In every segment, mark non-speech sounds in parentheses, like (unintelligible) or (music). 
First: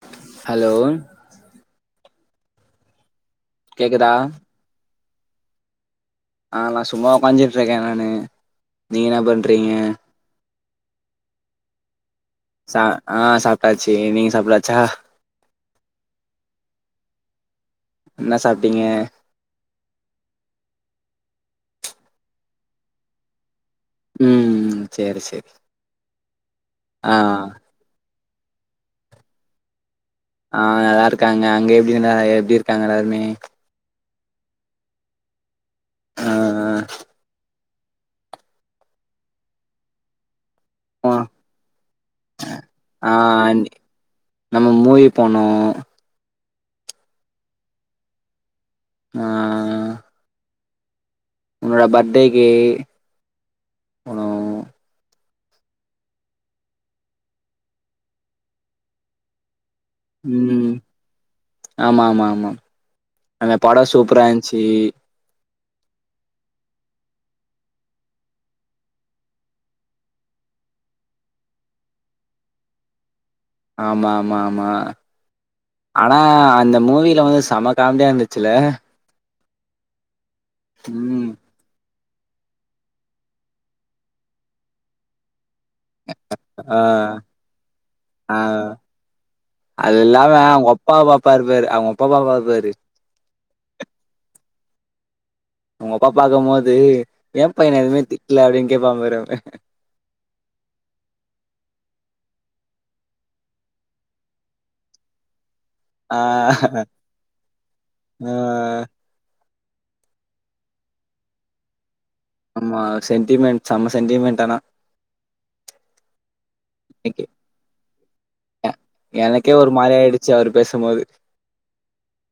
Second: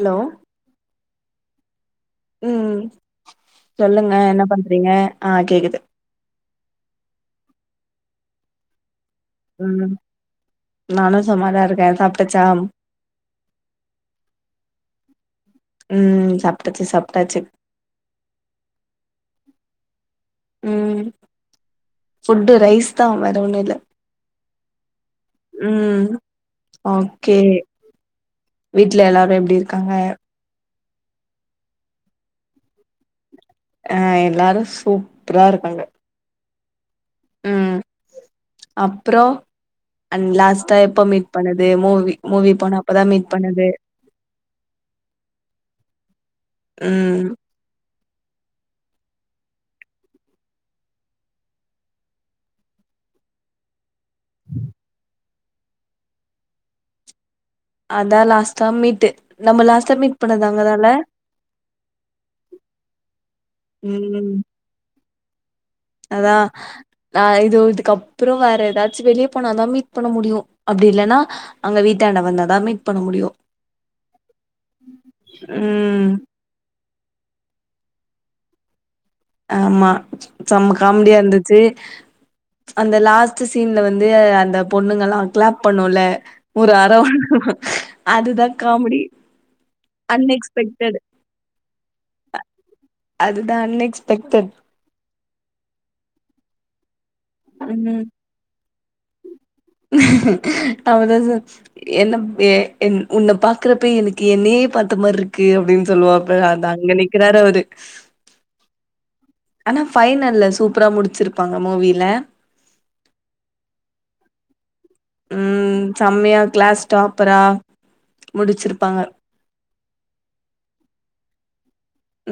Hello hello உம் கேக்குதா சொல்லுங்க என்ன பண்றீங்க ஆ கேக்குது ஆ நா சும்மா உக்காஞ்ச்சிட்டுருக்கே நானு நீங்க என்ன பண்றீங்க ம் நானு சும்மாதா இருக்கே சாப் சா ஆ சாப்ட்டாச்சு நீங்க சாப்லாச்சா ம் சாப்ட்டாச்சு சாப்ட்டாச்சு என்னா சாப்ட்டீங்க உம் ஃபுட்டு ரைஸ்தா வேற ஒன்னு இல்ல உம் செரி செரி ம் ஆ ஓகே வீட்ல எல்லாரு எப்டி இருக்காங்க ஆ நல்லா இருக்காங்க அங்க எப்டி இனா எப்டி இருக்காங்க எல்லாருமே ஆ எல்லாரு சூப்பரா இருக்காங்க அ ஆ உம் அப்புறோ அண்ட் லாஸ்ட் தா எப்ப ஆ மீட் பண்ணது மூவி மூவி போனப்பதா ஆ மீட் பண்ணது நம்ம மூவி போனோ உம் ஆ உன்னோட பர்த்டேக்குப் போனோ உம் அதா லாஸ்ட்டா மீட்டு நம்ப லாஸ்ட் உம் ஆமா ஆமா ஆமா அவே படோ ம் சூப்பராயீந்ச்சி அதா ஆ இதோ இதுக்கப்புறோ வேற எதாச்சு வெளியே போனாதா மீட் பண்ண முடியு அப்டி இல்லனா அங்க வீட்டாண்ட வந்தாதா மீட் பண்ண முடியோ ஆமா ஆமா ஆமா ம் ஆனா அந்த மூவியில வந்து செமக் காமடியா இருந்து ச்சில்ல ஆமா செம்ம காமெடியா இருந்துச்சு அந்த லாஸ்ட் சீன்ல வந்து அந்த பொண்ணுகெல்லா கிளாப் பண்ணுல்ல ஒரு ஆ அர வாங்கு ஆ அதுதா காமெடி அது அன் இல்லாம அவங்க அப்பா எக்ஸ்பெக்டட் பாப்பாரு பாரு அவங்க அப்பா பாப்பாரு பாரு அதுதா அன் எக்ஸ் த்த உங்க அப்பா பாக்கும் போது ஏன் பையன எதுமே ம் திட்ல அப்டின்னு கேப்பான் பாரு அவன் (unintelligible) என்ன எ என் உன்ன பாக்கறப்ப எனக்கு என்னையே பாத்த மாதிரி இருக்கு அப்டின்னு ஆ சொல்லுவாப்ல அதா அங்க நிக்கிறாரு அவுரு ஆனா பைனல்ல சூப்பரா முடிச்சிருப்பாங்க மூவில ஆமா சென்டிமென்ட் செம சென்டிமென்ட் ஆனா ம் செம்மையா கிளாஸ் நிக்கி டாப்பரா அ முடிச்சிருப்பாங்க. எனக்கே ஒரு மாதிரி ஆயிடுச்சி அவரு பேசும்போது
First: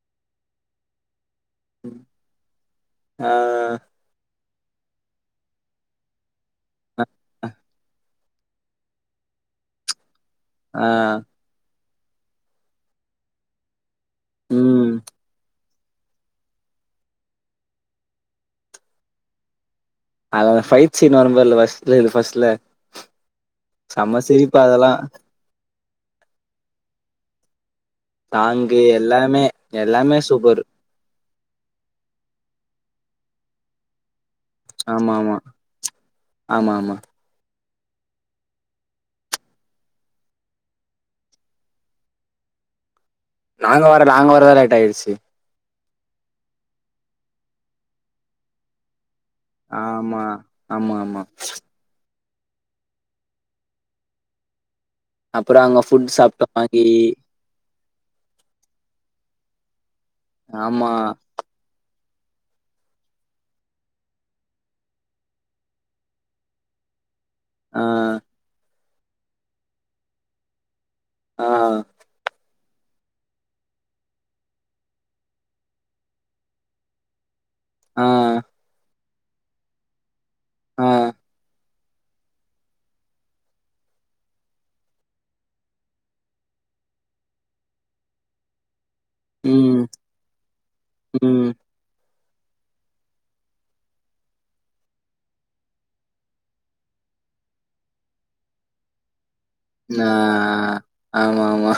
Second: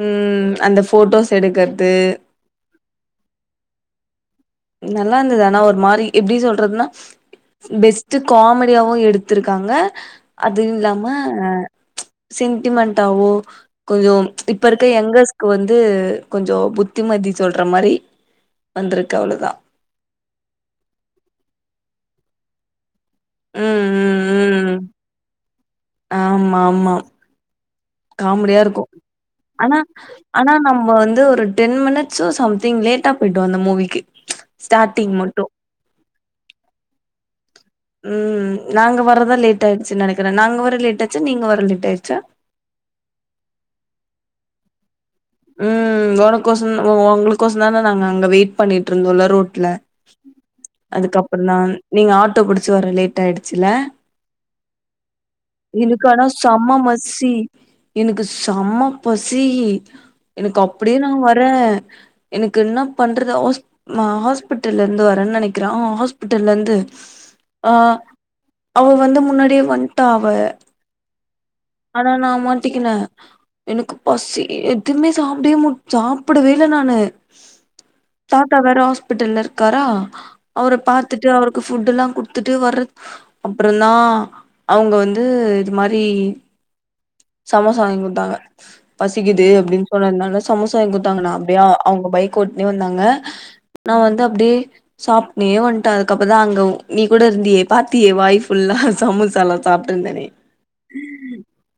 உம் அந்த போட்டோஸ் எடுக்கறது ஆஹ் நல்லா இருந்தது ஆனா ஒரு மாரி எப்டி சொல்ற றதுனா (unintelligible) த்து காமெடியாவு எடுத்துருக்காங்க அது ஆ இல்லாம சென்டிமென்ட்டாவோ கொஞ்சோ இப்ப இருக்கற ம் எங்கர்ஸ்க்கு வந்து வந்து கொஞ்சோ புத்திமதி சொல்ற மாரி வந்துருக்கு க்கு அவ்ளோதா அதல பைட் சீன் வரும் இல்ல. ஃப்ஸ்ட் ஃபர்ஸ்ட் ல ம், செம்ம சிரிப்பா ம், ம். அதெல்லா ஆமா ஆமா காமெடியா சாங்கு இருக்கு எல்லாமே ஆனா எல்லாமே ஆனா சூப்பர் நம்ம வந்து ஒரு டென் மினிட்ஸ் சம்திங் லேட்டா போயிட்டோ அந்த மூவிக்கு ஆமா ஸ்டார்ட்டிங் ஆமா மட்டும். ஆமா ஆமா உம் நாங்க வரதுதா லேட் ஆயிடுச்சுன்னு நெனைக்கிறே நாங்க வர லேட் ஆச்ச நீங்க வர லேட் ஆயிடுச்சா நாங்க வர நாங்க வரதா லேட்டாயிடுச்சி ம் உனக்கு ஒசரம் உங்களுக்கு ஒசரம் தானே நாங்க அங்க வெயிட் பண்ணிட்டு இருந்தோல்ல ரோட்ல ஆமா ஆமா ஆமா அதுக்கப்புறோ தா நீங்க ஆட்டோ புடிச்சு வர லேட் ஆயிடுச்சுல அப்புறோ அங்க எனக்கு ஃபுட் ஆனா சாப்ட்டோ செம்ம வாங்கி மசி எனக்கு செம பசி சீ எனக்கு ஆமா அப்டியே நா வர எனக்கு என்ன பண்றது ஹாஸ் நா ஹாஸ்பிட்டல்ல இருந்து வரேன் நனைக்கிற ஆ ஹாஸ்பிட்டல்ல இருந்து ஆ அவ வந்து முன்னாடியே வண்ட்டா அவ ஆ ஆனா நா மட் ட்டிக்குன எனக்கு பசி எதுமே சாப்டே சாப்டவே இல்ல நானு ஆ தாத்தா வேற ஹாஸ் பிட்டல்ல இருக்காரா அவர ஆ பாத்துட்டு அவருக்கு ஃபுட்டு்ல்லா குடுத்துட்டு வர்றது அப்புறந்தா அவங்க வந்து இது மாரி சமசா வாங்கி குட்த்தாங்க பசிக்குது அப்டின் ம் சொன்னதுனால சமோ ம் கூட்டுனே வந்தாங்க நா வந்து அப்டியே சாப்னே வண்ட்ட அதுக்கப்ப தா அங்க நீ கூட இருந்தியே பாத்தியே வாய் ஃபுல்லா சமோஸ் ஆ ஆமா ஆமா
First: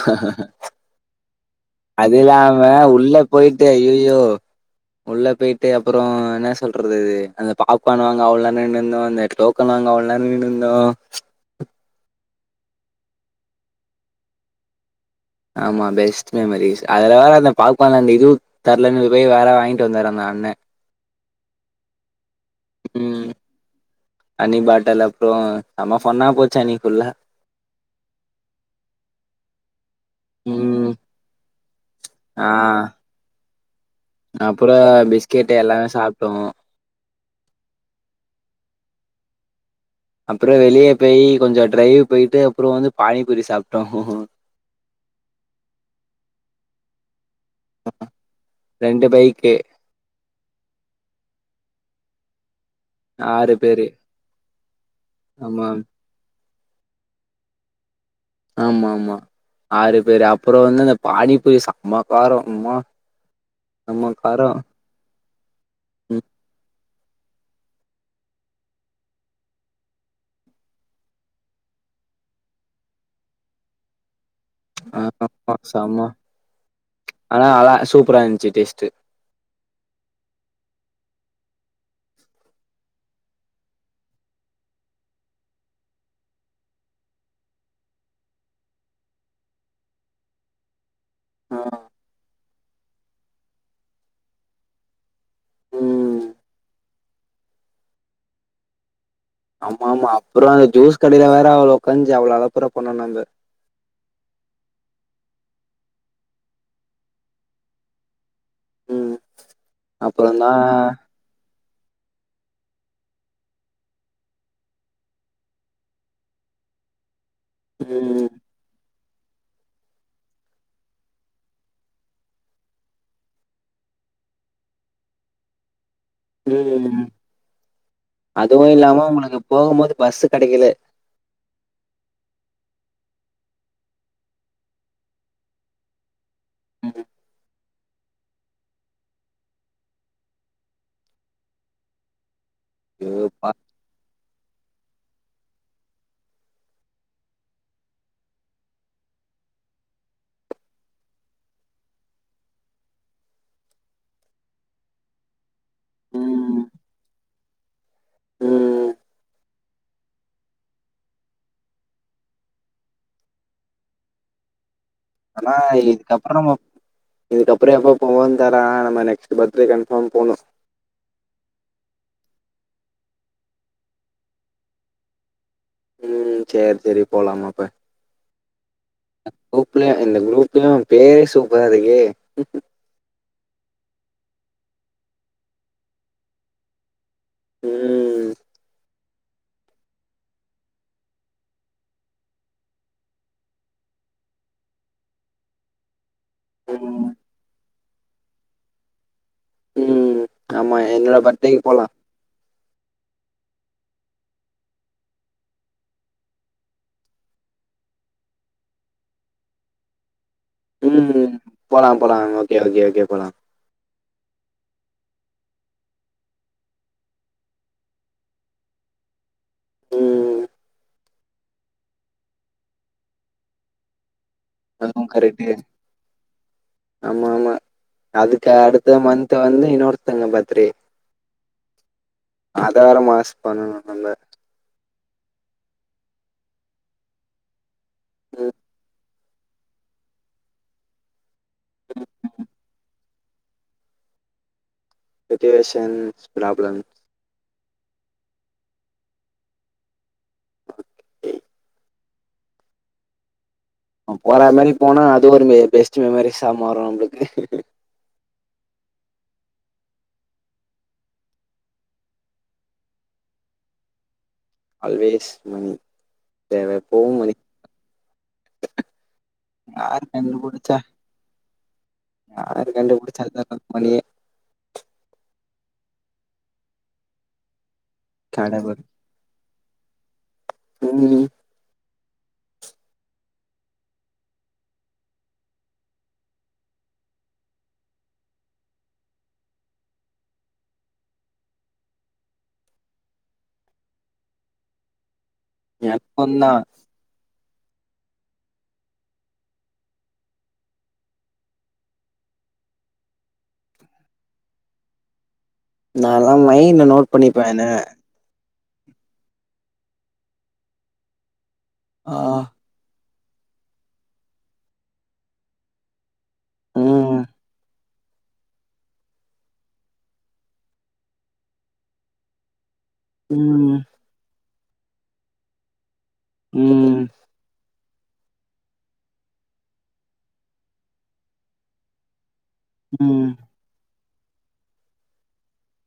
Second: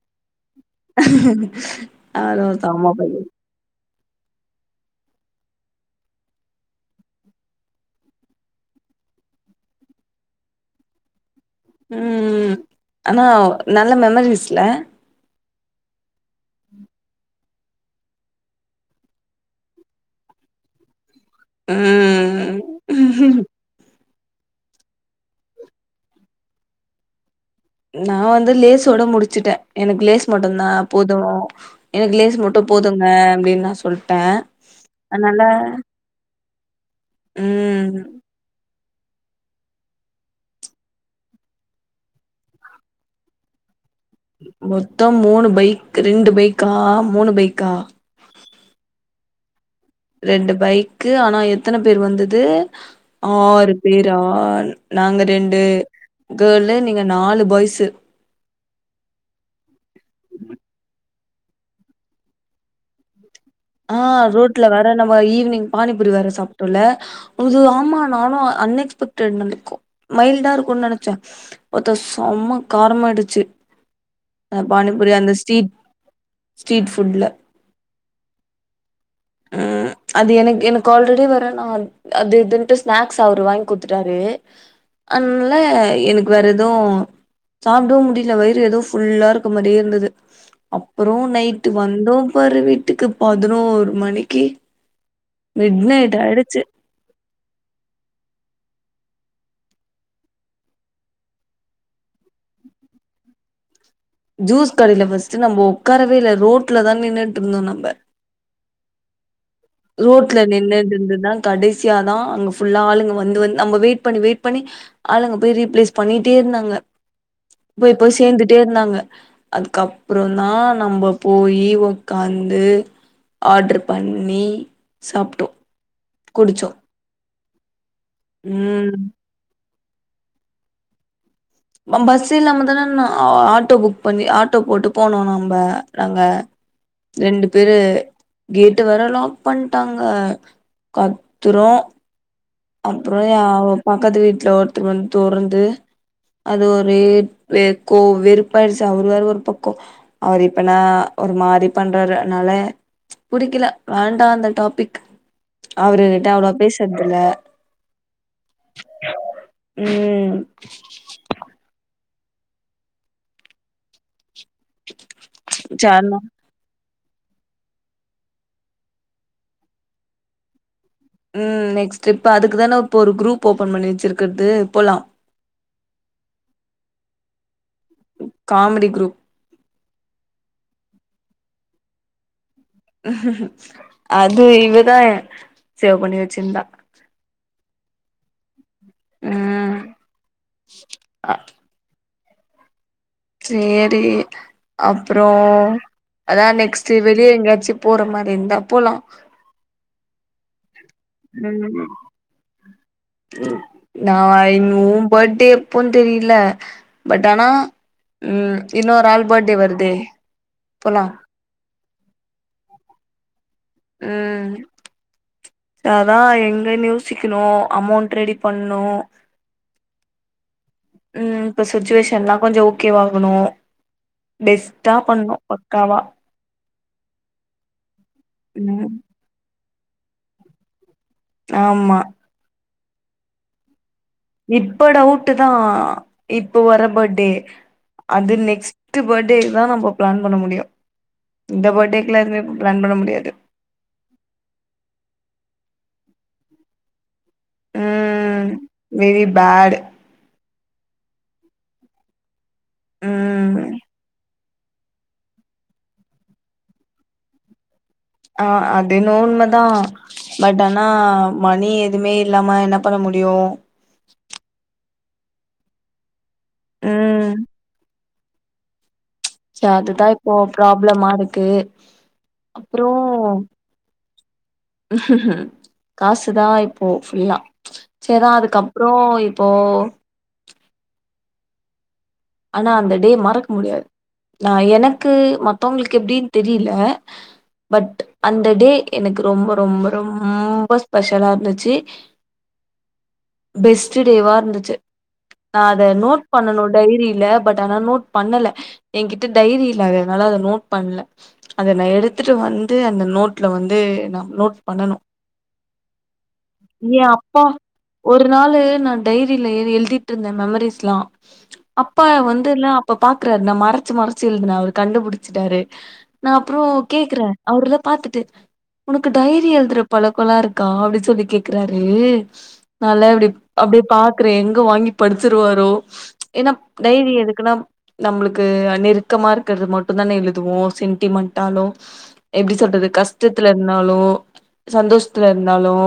அது ஒரு இல்லாம செம உள்ள பைய போய்ட்டு அய்யயோ யோ உள்ள போய்ட்டு அப்புறோ என்ன சொல்றது இது அந்த பாப்கார்ன் வாங்க அவ்ளோ (unintelligible) நந்தோம் அந்த டோக்கன் வாங்க அவ்ளோ நேரோ நின்னுந்தோ ம் ஆனா நல்ல மெமரிஸ்ல ஆமா பெஸ்ட் மெமரிஸ் அதுல வேற அந்த பாப்கான்ல அந்த இதுவு தர்லன்னு போய் வேற வாங்கிட்டு வந்தாரு அந்த அண்ண ம் ம் அண்ணி பாட்டல் அப்றோ செம ஃபன்னா போச்சு அன்னீக்குள்ள நா வந்து லேசோட முடிச்சுட்ட எனக்கு லேஸ் மட்டுந்தா ம் போது எனக்கு லேஸ் மட்டு ஆ போதுங்க அப்டின்‌ நா சொல்ட்ட அப்புறோ அன்னால பிஸ்கெட் எல்லாமே சாப்ட்டோ ம் அப்றோ வெளிய பேய் கொஞ்சோ ட்ரைவ் போய்ட்டு அப்றோ வந்து பானிபூரி சாப் மொத்தம் மூணு பைக் ரெண்டு பைக் தா மூனு பைக்கா ரெண்டு பைக்கு ரெண்டு பைக்கு ஆனா எத்தன பேர் வந்தது ஆறு பேரா நாங்க ரெண்டு ஆமா கேர்ளு நீங்க நாலு பாய்ஸு ஆமா ஆமா ஆறு பேரு அப்புறோ வந்து அது பானிபூரி செம்ம காரோ ம்மா ஆ ரோட்ல வேற நம் ஈவினிங் பானிபுரி ம் வேற சாப்டோல்ல உது ஆமா நானு அன்எக்ஸ்பெக்டட் நனைக்கொ மைல்டா இருக்குன் நெனச்சே ஒருத்த சம காரமாயிடுச்சு அ பானிபூரி அந்த ஆமாமா ஸ்ட்ரீட் செம ஸ்ட்ரீட் ஃபுட்ல ஆனா அல்ல சூப்பரா இருன்சு டேஸ் டு உஹம் அது எனக்கு எனக்கு ஆல்ரெடி வேற நா அது இதுன்டு ஸ்நாக்ஸ் அவரு வாங்கி குடுத்துட்டாரு அதனால எனக்கு வேற எதுவு சாப்டவு முடியல வயிறு ஏதோ ஃபுல்லா இருக்க மாரியே ருந்தது அப்றோ ஆ. நைட்டு் வந்தோம் ப்பரு வீட்டுக்கு பதினோரு மணிக்கு மிட்னைட் ம் ஆயிடுச்சு ஆமாமா அப்பற ஜூஸ் கடையில வேற அவள உகாஞ்சு அவ்ளோ அலப்பற பண்ணனு அந்த ஜூஸ் கடையில ஃபர்ஸ்ட் நம்ம உக்காரவே இல்ல ரோட்ல தா நின்னுட்டுருந்தோம் நம்ப ம் ரோட்ல அப்புறந்தா நின்னு நின்னுதா கடைசியாதா ஃபுல்லா ஆளுங்க வந்து வந்து நம்ம வெயிட் பண்ணி வெயிட் பண்ணி ஆளுங்க போய் ரீப்ளேஸ் பண்ணிட்டே ருந்தாங்க போய்ப்போய் ம் சேந்துட்டே இருந்தாங்க அதுக்கப்பற தா நம்ம போயி உக்காந்து ஆட்ரு பண்ணி சாப்டோ உம் அதுவும் இல்லாம ம் ஒனக்கு போகும் போது பஸ்ஸு கெடைக்கல பஸ் இல்லாம தான ஆட்டோ புக் பண்ணி ஆட்டோ போட்டு போனோ நம்ப நாங்க ரெண்டு (unintelligible) கேட்டு வேற லாக் பண்டாங்க கத்துரோ அப்றோ ஐயோப்பா பக்கத்து வீட்டுல ஒருத்தக வந்து தொறந்து அது ஒரே வெ கோ வெறுப்பாயிடுச்சு அவரு வே ஒரு பக்கம் அவர் இப்பனா ஒரு மாரி பண்றாருனால புடிக்கல வேண்டா அந்த டாபிக் அவரு கிட்ட அவ்ளோ ம் பேஸ்றதில்ல ம் உம் ஆனா சர்ணா இதுக்கப்ற நம இதுக்கப்பற எப்ப போவோனு தரே நம்ம நெக்ஸ்ட் பத்டே கன்ஃபாம் போணு உம் நெக்ஸ்ட் இப்ப அதுக்குதான இப்ப ஒரு குரூப் ஓபன் பண்ணி வச்சிருக்கிறது போலாம் உம் செரி செரி போலாமப்ப காமெடி குரூப் குரூப்ல இந்த குரூப்லய பேலயர்ஸு (unintelligible) அது இவதா சேவ் பண்ணி வச்சிருந்தா உம் உம் அ சேரி, அப்றோ அதா நெக்ஸ்ட் ம் வெளிய எங்கயாச்சு போற மாரி இருந்தா போலா ம் ஆமா என்னோட பர்த் டேக்கு போலா ம் நா இன் உ பர்த்டே எப்போன்னு தெரில பட் ஆனா, ம் இன்னொரு ஆள் பர்த்டே வருதே போலா ம் போலா போலா, ஓகே ஓகே ஓகே போலா, ம். அதா எங்கனு யோசிக்ணு அமோண்ட் ரெடி பண்னு ம் ம். இப்ப சுச்சுவேஷன்லா கொஞ்சோ ஓகேவாகணு பெஸ்ட்டா அதுவு பண்ணு கரெக்ட்டு பக்காவா ஆமா ஆமா. அதுக்கு ம் அடுத்த மந்த் வந்து இன்னொ தங்க பாத்ரி ஆமா அதார எ மனசு பண்ணணு மல்ல இப்ப டவுட்டுதா இப்ப வர பர்டே அது ம் நெக்ஸ்ட்டு பர் ட்டேதா நம்ம பிளான் பண்ண முடியு இந்த பர்த்டேக்லா எதுமே பிளான் பண்ண முடியாது சுச்சுவேஷன்ஸ் ப்ராப்ளம் ம் வெரி பேட் ம் நம போற மாரி போனா அது ஒரு மெ பெஸ்ட் மெமரிஸா மாறு நம்ளுக்கு ஆ அதென்னவோ உண்மதா பட் ஆனா மணி எதுமே இல்லாம என்ன பண்ண முடியு ஆல்வேஸ் மணி தேவ எப்பவு மணி ம் சே யாரு அதுதா இப்போ கண்டுபுடிச்சா ப்ராப்ளமா இருக்கு யாரு அப்றோ கண்டுபுடிச்சா தர்றது மணியே காசுதா இப்போ ஃபுல்லா சேர்ரா அதுக்கப்ற இப்போ என்னலி ஆனா அந்த டே மறக்க முடியாது நா எனக்கு மத்தவங்களுக்கு எப்டின் தெரில பட் அந்த டே எனக்கு ரொம்ப ரொம்ப ரொம்ப ஸ்பெஷலா இருந்துச்சு பெஸ்ட் டேவா இருந்துச்சு நா அத நோட் எனக்குந்தா பண்ணணு டைரி பட் ஆனா நோட் பண்ணல எங்கிட்ட டைரி இல்லாததனால அத நோட் பண்ல அத நா எடுத்துட்டு வந்து அந்த நோட்ல வந்து நா நோட் பண்ணனு நாலா மைண்ட்ல ஏ நோட் பண்ணிப்ப அப்பா என ஒரு நாளு நா டைரில எ எழுதிட்ருந்த மெமரிஸ்லா அப்பா ஆ வந்து இல்ல அப்ப பாக்குறாரு நான் மறைச்சு மறைச்சு இழுதுண்ணா அவரு கண்டுபிடிச்சிட்டாரு நான் அப்புறம் ம் கேக்குறேன் அவர்தான் பாத்துட்டு உனக்கு டைரி எழுதுற பழக்கலா இருக்கா அப்டி சொல்லி கேக்குறாரு நல்லா இப்டி அப்டி ம் பாக்குறேன் வாங்கி படிச்சுருவாரோ ஏன்னா ம் டைரி எதுக்குலாம் நம்மளுக்கு நெருக்கமா இருக்கிறது மட்டும் தானே எழுதுவோம் சென்டிமெண்டாலும் எப்டி சொல்றது ம் கஷ்டத்துல இருந்தாலோ சந்தோஷத்துல இருந்தாலும்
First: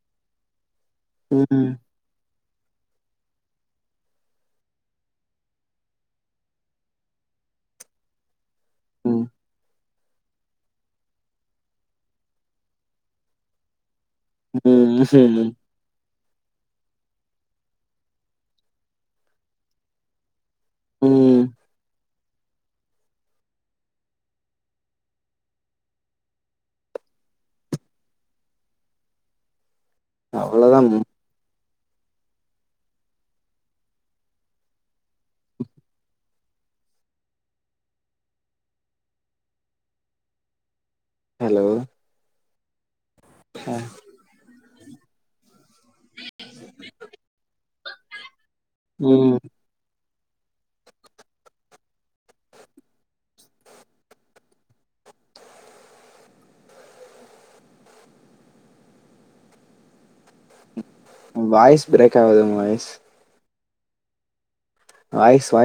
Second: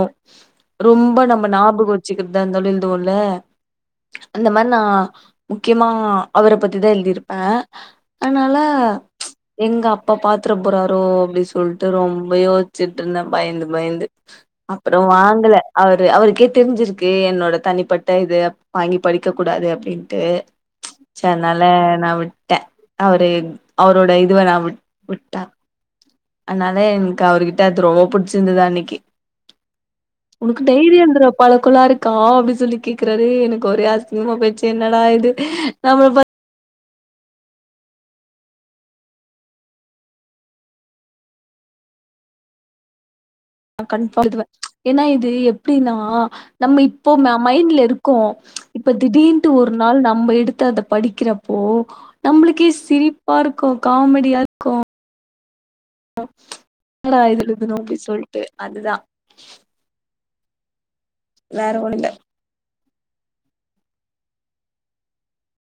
ரொம்ப நம்ம ம் ஞாபகம் வச்சுக்கு தான் தொழில் தூரல அந்த மாதிரி நான் முக்கியமா அவர பத்திதான் எழுதிருப்பேன் அதனால ம் எங்க அப்பா பாத்திர போறாரோ அப்படி சொல்லிட்டு ரொம்ப யோசிச்சுட்டு இருந்தேன் பயந்து பயந்து அப்புறம் ம் வாங்கல அவரு அவரு அக்கே தெரிஞ்சிருக்கு என்னோட தனிப்பட்ட இத வாங்கி படிக்க கூடாது அப்படின்னு ட்டு ச்ச ம் அதனாலே நா விட் விட்டேன் அவரு அவரோட இதுவ நான் வி விட்டேன் அதனால எனக்கு அவருர்கிட்ட அது ரொம்ப புிடிச்சிருந்தது அன்னைக்கு உனக்கு அவ்ளோதா டையரியழுதுர பழ (unintelligible) அப்டின்னு சொல்லி கேக்குறாரு எனக்கு ஒரே ஆசிங்கமா போச்சு என்னடா இது நம்ம ப ஹலோ அ கன்ஃபார்ம் இதுவ என்னா இது அப்டினா நம்ம இப்போ மைண்ட்ல இருக்கோம் இப்ப ம் திடீன்ட்டு ஒரு நாள் நம் நம்ம எடுத்து அத படிக்கிறப்போ நம்மளுக்கே சிரிப்பா இருக்கும் காமெடியா இருக்கும் என்னடா எழுதனோனு அப்டி சொல்லிட்டு அதுதான் வாய்ஸ் பிரேக் ஆகுது உங்க வாய்ஸ் வாய்ஸ் வாய்